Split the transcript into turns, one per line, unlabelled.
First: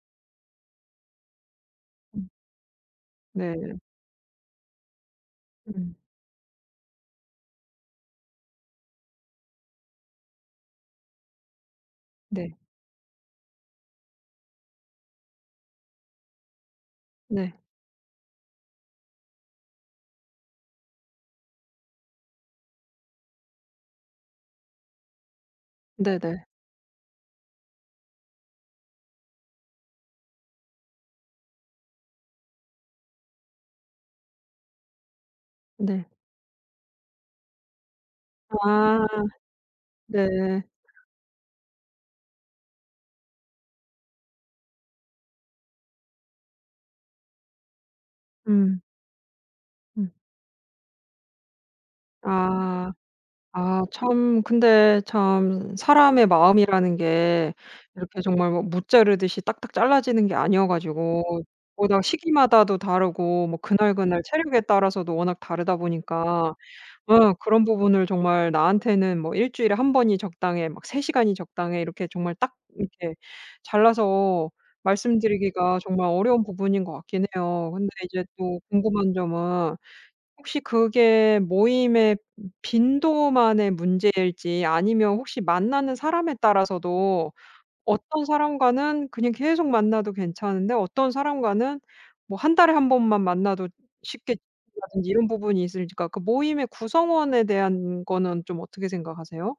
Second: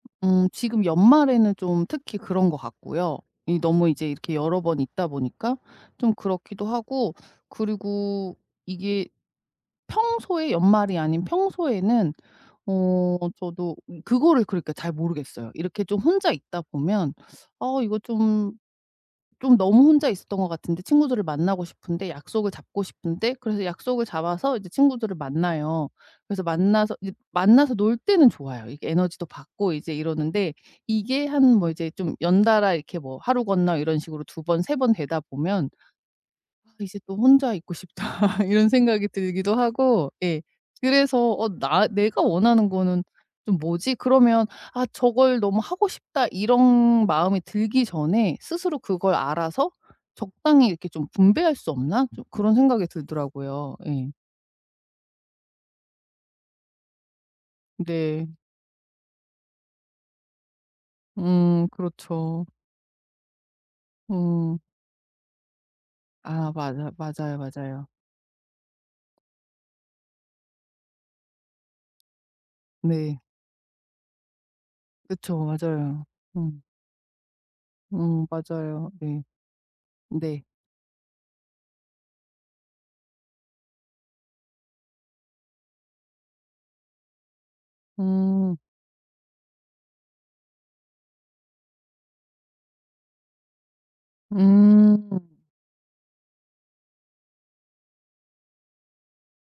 음. 지금 연말에는 좀 특히
음.
그런 것 같고요, 이
네.
너무 이제 이렇게 여러 번 있다 보니까
음.
좀 그렇기도 하고 그리고 이게 평소에 연말이 아닌 평소에는
네.
어 저도 그거를 그러니까 잘 모르겠어요. 이렇게 좀 혼자 있다 보면
네.
'아 이거 좀 좀 너무 혼자 있었던 것 같은데. 친구들을 만나고 싶은데. 약속을 잡고 싶은데.' 그래서 약속을 잡아서 이제 친구들을 만나요. 그래서
네네.
만나서 이제 만나서 놀 때는 좋아요. 이게 에너지도 받고 이제 이러는데 이게 한 뭐 이제 좀 연달아 이렇게 뭐 하루 건너 이런 식으로 2 번 2 번 되다 보면
네.
'아 이제 또 혼자 있고 싶다.' 이런
아.
생각이 들기도 하고,
네.
예. 그래서 "어 '나 내가 원하는 거는 좀 뭐지?' 그러면 '아, 저걸 너무 하고 싶다.' 이런 마음이 들기 전에 스스로
음.
그걸 알아서
음.
적당히 이렇게 좀 분배할 수 없나?" 좀 그런 생각이
아.
들더라고요.
아
예.
참 근데 참 사람의 마음이라는 게 이렇게
네.
정말 뭐 무 자르듯이 딱딱 잘라지는 게 아니어 가지고
음.
보다
그렇죠.
시기마다도 다르고 뭐 그날그날
음.
체력에 따라서도 워낙 다르다
아
보니까
맞아
네
맞아요,
그런
맞아요.
부분을 정말 나한테는 뭐 '일주일에 1 번이 적당해.' 막 '3 시간이 적당해.' 이렇게 정말 딱 이렇게
네.
잘라서
그쵸.
말씀드리기가
맞아요.
정말 어려운
어.
부분인 것 같긴 해요. 근데
어,
이제 또
맞아요.
궁금한
예.
점은
네.
혹시 그게 모임의 빈도만의 문제일지 아니면 혹시 만나는 사람에 따라서도 어떤
음.
사람과는 그냥 계속 만나도 괜찮은데 어떤 사람과는 뭐 1 달에 1 번만 만나도 쉽게 지친다든지
음.
이런 부분이 있을지가 그러니까 모임의 구성원에 대한 거는 좀 어떻게 생각하세요?